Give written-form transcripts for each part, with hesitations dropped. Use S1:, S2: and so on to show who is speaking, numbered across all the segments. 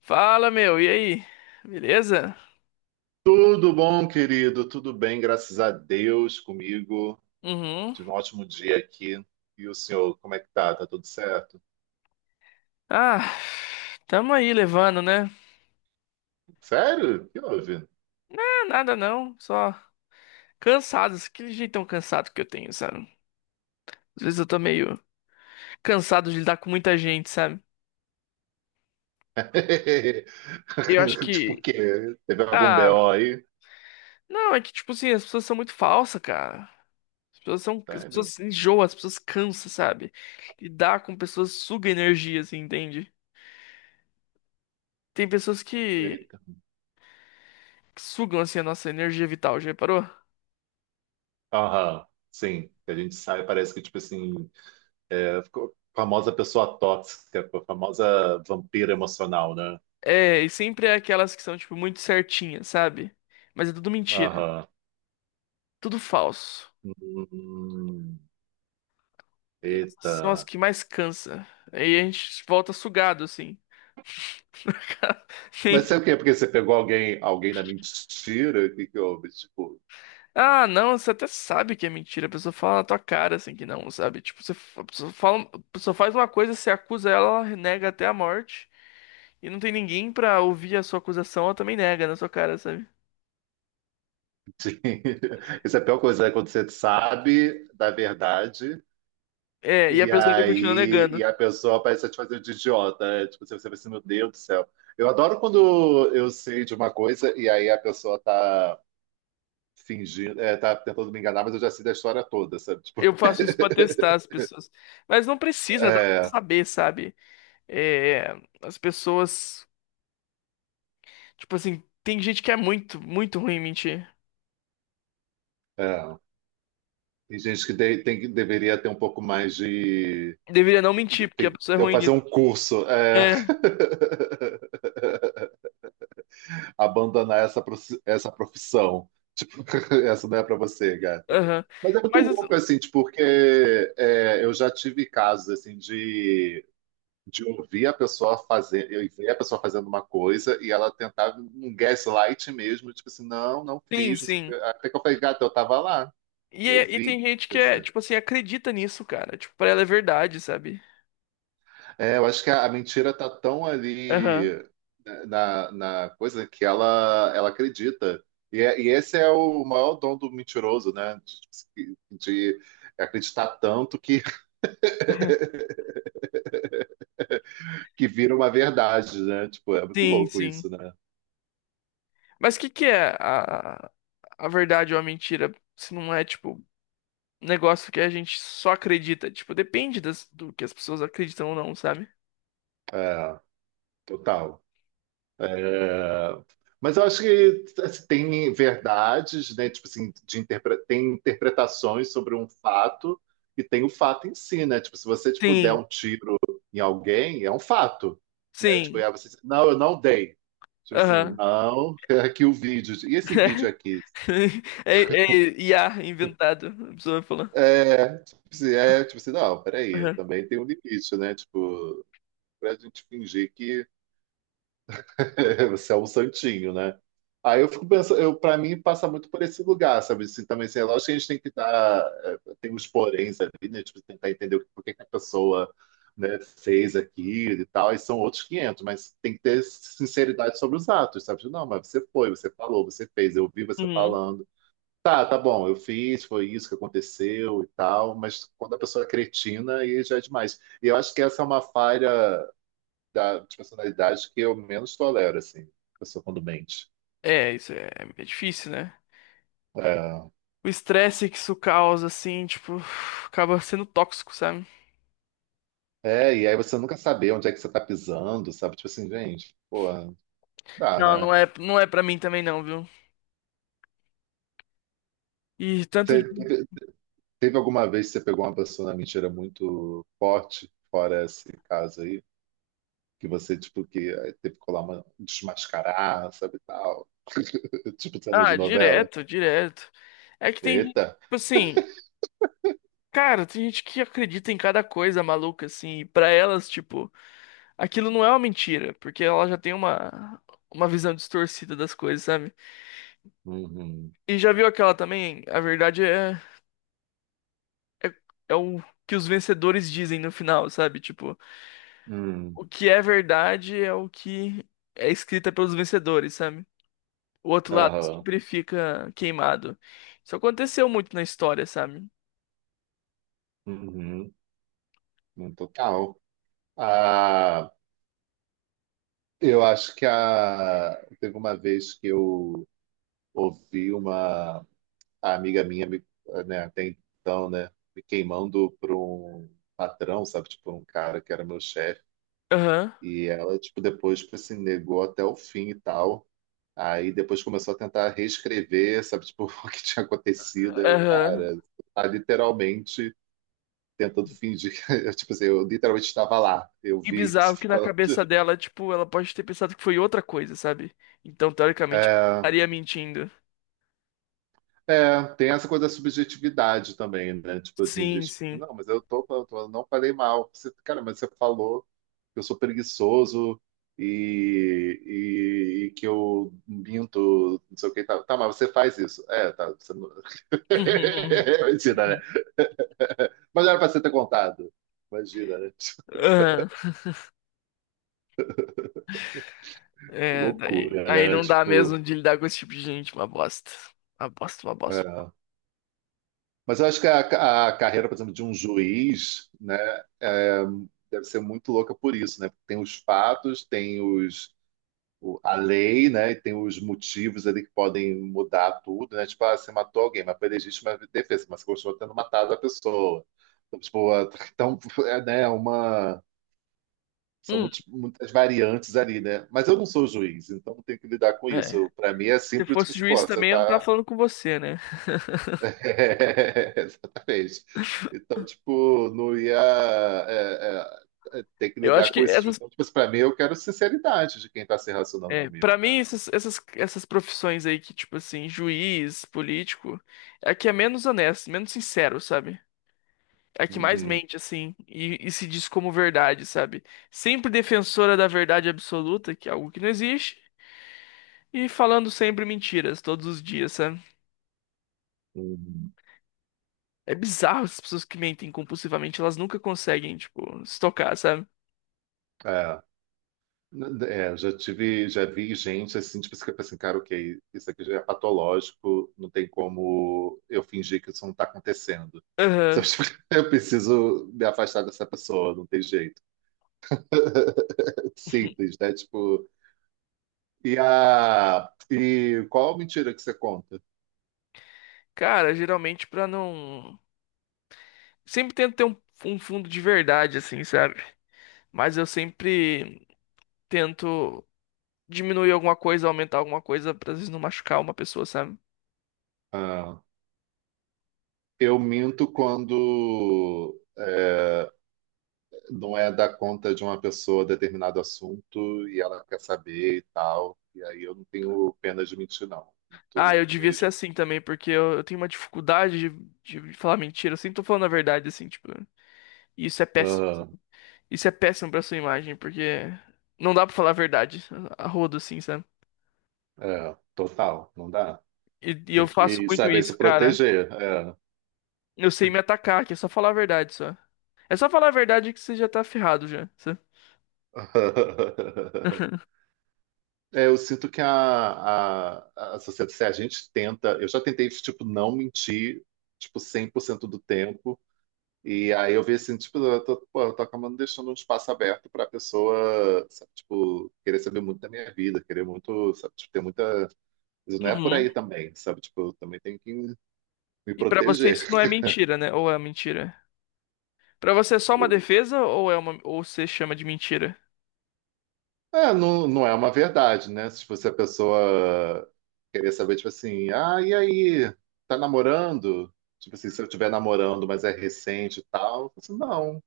S1: Fala, meu, e aí? Beleza?
S2: Tudo bom, querido? Tudo bem, graças a Deus comigo.
S1: Uhum.
S2: Tive um ótimo dia aqui. E o senhor, como é que tá? Tá tudo certo?
S1: Ah, tamo aí levando, né?
S2: Sério? O que houve?
S1: Ah, nada não, só cansados, aquele jeitão cansado que eu tenho, sabe? Às vezes eu tô meio cansado de lidar com muita gente, sabe? Eu acho
S2: Tipo o
S1: que.
S2: quê? Teve algum
S1: Ah,
S2: BO aí?
S1: não, é que tipo assim, as pessoas são muito falsas, cara. As pessoas são. As pessoas
S2: Sério?
S1: se enjoam, as pessoas cansam, sabe? Lidar com pessoas suga energia, assim, entende? Tem pessoas que
S2: Eita.
S1: que sugam, assim, a nossa energia vital, já reparou?
S2: Aham, sim. A gente sai, parece que, tipo assim, ficou famosa pessoa tóxica, a famosa vampira emocional, né?
S1: É, e sempre é aquelas que são, tipo, muito certinhas, sabe? Mas é tudo mentira.
S2: Aham.
S1: Tudo falso.
S2: Hum,
S1: Essas são as
S2: eita.
S1: que mais cansa. Aí a gente volta sugado, assim. Sim.
S2: Mas sabe o que é? Porque você pegou alguém na mentira? O que que houve? Tipo,
S1: Ah, não, você até sabe que é mentira. A pessoa fala na tua cara, assim, que não, sabe? Tipo, você, a pessoa fala, a pessoa faz uma coisa, você acusa ela, ela nega até a morte. E não tem ninguém pra ouvir a sua acusação, ela também nega na sua cara, sabe?
S2: sim. Isso é a pior coisa, né? Quando você sabe da verdade
S1: É, e a
S2: e
S1: pessoa ainda continua
S2: aí e
S1: negando.
S2: a pessoa parece te fazer de idiota. É, tipo, você vai assim, meu Deus do céu. Eu adoro quando eu sei de uma coisa e aí a pessoa tá fingindo, tá tentando me enganar, mas eu já sei da história toda, sabe? Tipo,
S1: Eu faço isso pra testar as pessoas. Mas não precisa, dá pra
S2: é,
S1: saber, sabe? É, as pessoas. Tipo assim, tem gente que é muito, muito ruim em mentir.
S2: é. Tem gente que tem, deveria ter um pouco mais de...
S1: Deveria não mentir, porque a
S2: tem,
S1: pessoa é
S2: eu
S1: ruim
S2: fazer
S1: nisso.
S2: um curso. É.
S1: É,
S2: Abandonar essa, essa profissão. Tipo, essa não é para você, gata.
S1: aham.
S2: Mas é muito
S1: Mas
S2: louco,
S1: assim,
S2: assim, tipo, porque é, eu já tive casos, assim, de ouvir a pessoa fazer, eu ver a pessoa fazendo uma coisa e ela tentar um gaslight mesmo, tipo assim, não, não
S1: sim,
S2: fiz, não sei o quê.
S1: sim.
S2: Até que eu falei, gata, eu tava lá,
S1: E,
S2: eu
S1: e
S2: vi.
S1: tem gente que é, tipo assim, acredita nisso, cara. Tipo, pra ela é verdade, sabe?
S2: É, eu acho que a mentira tá tão
S1: Aham.
S2: ali né, na coisa que ela acredita. E, e esse é o maior dom do mentiroso, né? De acreditar tanto que, que vira uma verdade, né? Tipo, é muito
S1: Sim,
S2: louco
S1: sim.
S2: isso, né?
S1: Mas o que que é a verdade ou a mentira? Se não é, tipo, negócio que a gente só acredita. Tipo, depende do que as pessoas acreditam ou não, sabe?
S2: É, total. É, mas eu acho que assim, tem verdades, né? Tipo assim, de interpre... tem interpretações sobre um fato e tem o fato em si, né? Tipo, se você tipo, der
S1: Sim,
S2: um tiro em alguém, é um fato, né? Tipo, e
S1: sim.
S2: aí você diz, não, eu não dei. Tipo assim,
S1: Aham.
S2: não, é aqui o vídeo. E esse vídeo aqui?
S1: É, é IA inventado, a pessoa vai falar.
S2: É, tipo assim, não, peraí,
S1: Aham.
S2: também tem um limite, né? Tipo, pra gente fingir que você é um santinho, né? Aí eu fico pensando, eu, para mim passa muito por esse lugar, sabe? Assim, também, assim, é lógico que a gente tem que dar, é, tem os poréns ali, né? Tipo, tentar entender por que que a pessoa, né, fez aquilo e tal, e são outros 500, mas tem que ter sinceridade sobre os atos, sabe? Tipo, não, mas você foi, você falou, você fez, eu vi você
S1: Uhum.
S2: falando. Tá, tá bom, eu fiz, foi isso que aconteceu e tal, mas quando a pessoa é cretina, aí já é demais. E eu acho que essa é uma falha de personalidade que eu menos tolero, assim, a pessoa quando mente.
S1: É, isso é, é difícil, né?
S2: É,
S1: O estresse que isso causa, assim, tipo, acaba sendo tóxico, sabe?
S2: é, e aí você nunca saber onde é que você tá pisando, sabe? Tipo assim, gente, pô, dá,
S1: Não,
S2: né?
S1: não é pra mim também não, viu? E tanto.
S2: Te- Teve, teve alguma vez que você pegou uma pessoa na mentira muito forte, fora esse caso aí, que você, tipo, que aí teve que colar uma, desmascarar, sabe, e tal? Tipo cena
S1: Ah,
S2: de novela.
S1: direto, direto. É que tem gente,
S2: Eita!
S1: tipo assim, cara, tem gente que acredita em cada coisa maluca, assim, e pra elas, tipo. Aquilo não é uma mentira, porque ela já tem uma visão distorcida das coisas, sabe?
S2: Uhum.
S1: E já viu aquela também? A verdade é, é o que os vencedores dizem no final, sabe? Tipo,
S2: Hum.
S1: o que é verdade é o que é escrita pelos vencedores, sabe? O outro lado
S2: Aham.
S1: sempre fica queimado. Isso aconteceu muito na história, sabe?
S2: Uhum. Uhum. Total. Ah. Eu acho que a... teve uma vez que eu ouvi uma a amiga minha, né, até então, né, me queimando por um patrão, sabe, tipo, um cara que era meu chefe.
S1: Aham,
S2: E ela, tipo, depois, tipo assim, negou até o fim e tal. Aí depois começou a tentar reescrever, sabe, tipo, o que tinha acontecido. Eu,
S1: aham.
S2: cara, tá literalmente tentando fingir que, eu, tipo assim, eu literalmente estava lá, eu
S1: E
S2: vi.
S1: bizarro que na cabeça dela, tipo, ela pode ter pensado que foi outra coisa, sabe? Então, teoricamente,
S2: É,
S1: estaria mentindo.
S2: é, tem essa coisa da subjetividade também, né? Tipo assim, de,
S1: Sim,
S2: tipo,
S1: sim.
S2: não, mas eu tô, eu não falei mal. Você, cara, mas você falou que eu sou preguiçoso e, e que eu minto, não sei o que tá tá, mas você faz isso. É, tá. Você não... Imagina, né? Mas era pra você ter contado. Imagina, né? Tipo,
S1: Aham.
S2: que
S1: É, daí,
S2: loucura,
S1: aí
S2: né?
S1: não dá mesmo
S2: Tipo,
S1: de lidar com esse tipo de gente, uma bosta. Uma bosta, uma bosta.
S2: é. Mas eu acho que a carreira, por exemplo, de um juiz, né? é, deve ser muito louca por isso, né? Tem os fatos, tem os a lei, né? E tem os motivos ali que podem mudar tudo, né? Tipo, ah, você matou alguém, mas foi legítima defesa, mas você continua tendo matado a pessoa. Então, tipo, ah, então, é, né, uma. São
S1: Hum,
S2: muitas variantes ali, né? Mas eu não sou juiz, então não tenho que lidar com
S1: é.
S2: isso. Para mim é
S1: Se
S2: simples, tipo
S1: fosse
S2: assim, pô,
S1: juiz
S2: você
S1: também, eu não tava
S2: tá.
S1: falando com você, né?
S2: É, exatamente. Então, tipo, não ia ter que
S1: Eu acho
S2: lidar
S1: que
S2: com isso.
S1: essas,
S2: Então, tipo, para mim eu quero sinceridade de quem está se relacionando
S1: é, para
S2: comigo, né?
S1: mim essas profissões aí que tipo assim, juiz, político, é a que é menos honesto, menos sincero, sabe? É a que mais
S2: Uhum,
S1: mente assim e se diz como verdade, sabe? Sempre defensora da verdade absoluta, que é algo que não existe, e falando sempre mentiras todos os dias, sabe?
S2: uhum.
S1: É bizarro essas pessoas que mentem compulsivamente, elas nunca conseguem, tipo, se tocar, sabe?
S2: É, é, já tive, já vi gente assim, tipo, você fica assim, cara, ok, isso aqui já é patológico, não tem como eu fingir que isso não está acontecendo. Só,
S1: Aham.
S2: tipo, eu preciso me afastar dessa pessoa, não tem jeito. É simples, né? Tipo, e qual mentira que você conta?
S1: Cara, geralmente pra não. Sempre tento ter um, um fundo de verdade, assim, sabe? Mas eu sempre tento diminuir alguma coisa, aumentar alguma coisa, pra às vezes não machucar uma pessoa, sabe?
S2: Ah, eu minto quando não é dar conta de uma pessoa determinado assunto e ela quer saber e tal. E aí eu não tenho pena de mentir, não.
S1: Ah,
S2: Muito
S1: eu devia ser
S2: mesmo.
S1: assim também, porque eu tenho uma dificuldade de falar mentira. Eu sempre tô falando a verdade, assim, tipo. E isso é péssimo.
S2: Ah,
S1: Isso é péssimo pra sua imagem, porque não dá pra falar a verdade a rodo, assim, sabe?
S2: é, total, não dá.
S1: E eu
S2: Tem
S1: faço
S2: que
S1: muito
S2: saber
S1: isso,
S2: se
S1: cara.
S2: proteger. É.
S1: Eu sei me atacar, que é só falar a verdade, só. É só falar a verdade que você já tá ferrado já. Só.
S2: É, eu sinto que a sociedade, se a gente tenta, eu já tentei, tipo, não mentir, tipo, 100% do tempo, e aí eu vi assim, tipo, eu tô, pô, eu tô acabando deixando um espaço aberto pra pessoa, sabe, tipo, querer saber muito da minha vida, querer muito, sabe, tipo, ter muita. Isso não é por
S1: Uhum.
S2: aí também, sabe? Tipo, eu também tenho que me
S1: E pra você
S2: proteger.
S1: isso não é mentira, né? Ou é mentira? Pra você é só uma defesa ou é uma ou você chama de mentira?
S2: É, não, não é uma verdade, né? Tipo, se a pessoa querer saber, tipo assim, ah, e aí, tá namorando? Tipo assim, se eu estiver namorando, mas é recente e tal, eu falo assim, não.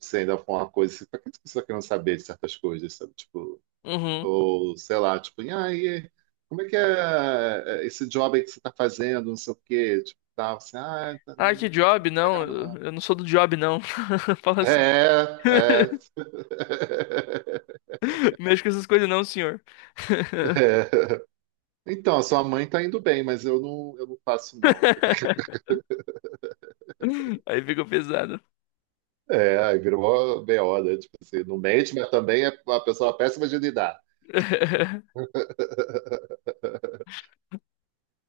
S2: Se ainda for uma coisa, assim, pra que você tá querendo saber de certas coisas, sabe? Tipo.
S1: Uhum.
S2: Ou, sei lá, tipo, ah, e como é que é esse job aí que você tá fazendo, não sei o quê, tipo, tal, assim, ah, é, tá,
S1: Ah,
S2: não
S1: que
S2: vou
S1: job? Não,
S2: pegar
S1: eu
S2: não.
S1: eu não sou do job, não. Fala assim.
S2: É, é.
S1: Mexe com essas coisas não, senhor.
S2: É. Então, a sua mãe tá indo bem, mas eu não faço, não.
S1: Aí fica pesado.
S2: É, aí virou uma BO, né? Tipo assim, não mente, mas também é uma pessoa péssima de lidar.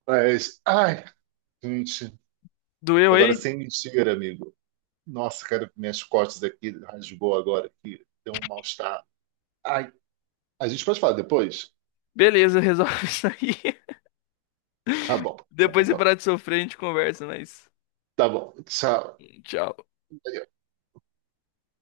S2: Mas, ai, gente,
S1: Doeu
S2: agora
S1: aí?
S2: sem mentira, amigo. Nossa, cara, minhas costas aqui rasgou agora aqui, deu um mal-estar. Ai, a gente pode falar depois?
S1: Beleza, resolve isso aí.
S2: Tá bom. Tá bom,
S1: Depois de
S2: então,
S1: parar de sofrer, a gente conversa, mas.
S2: tá bom. Tchau.
S1: Tchau.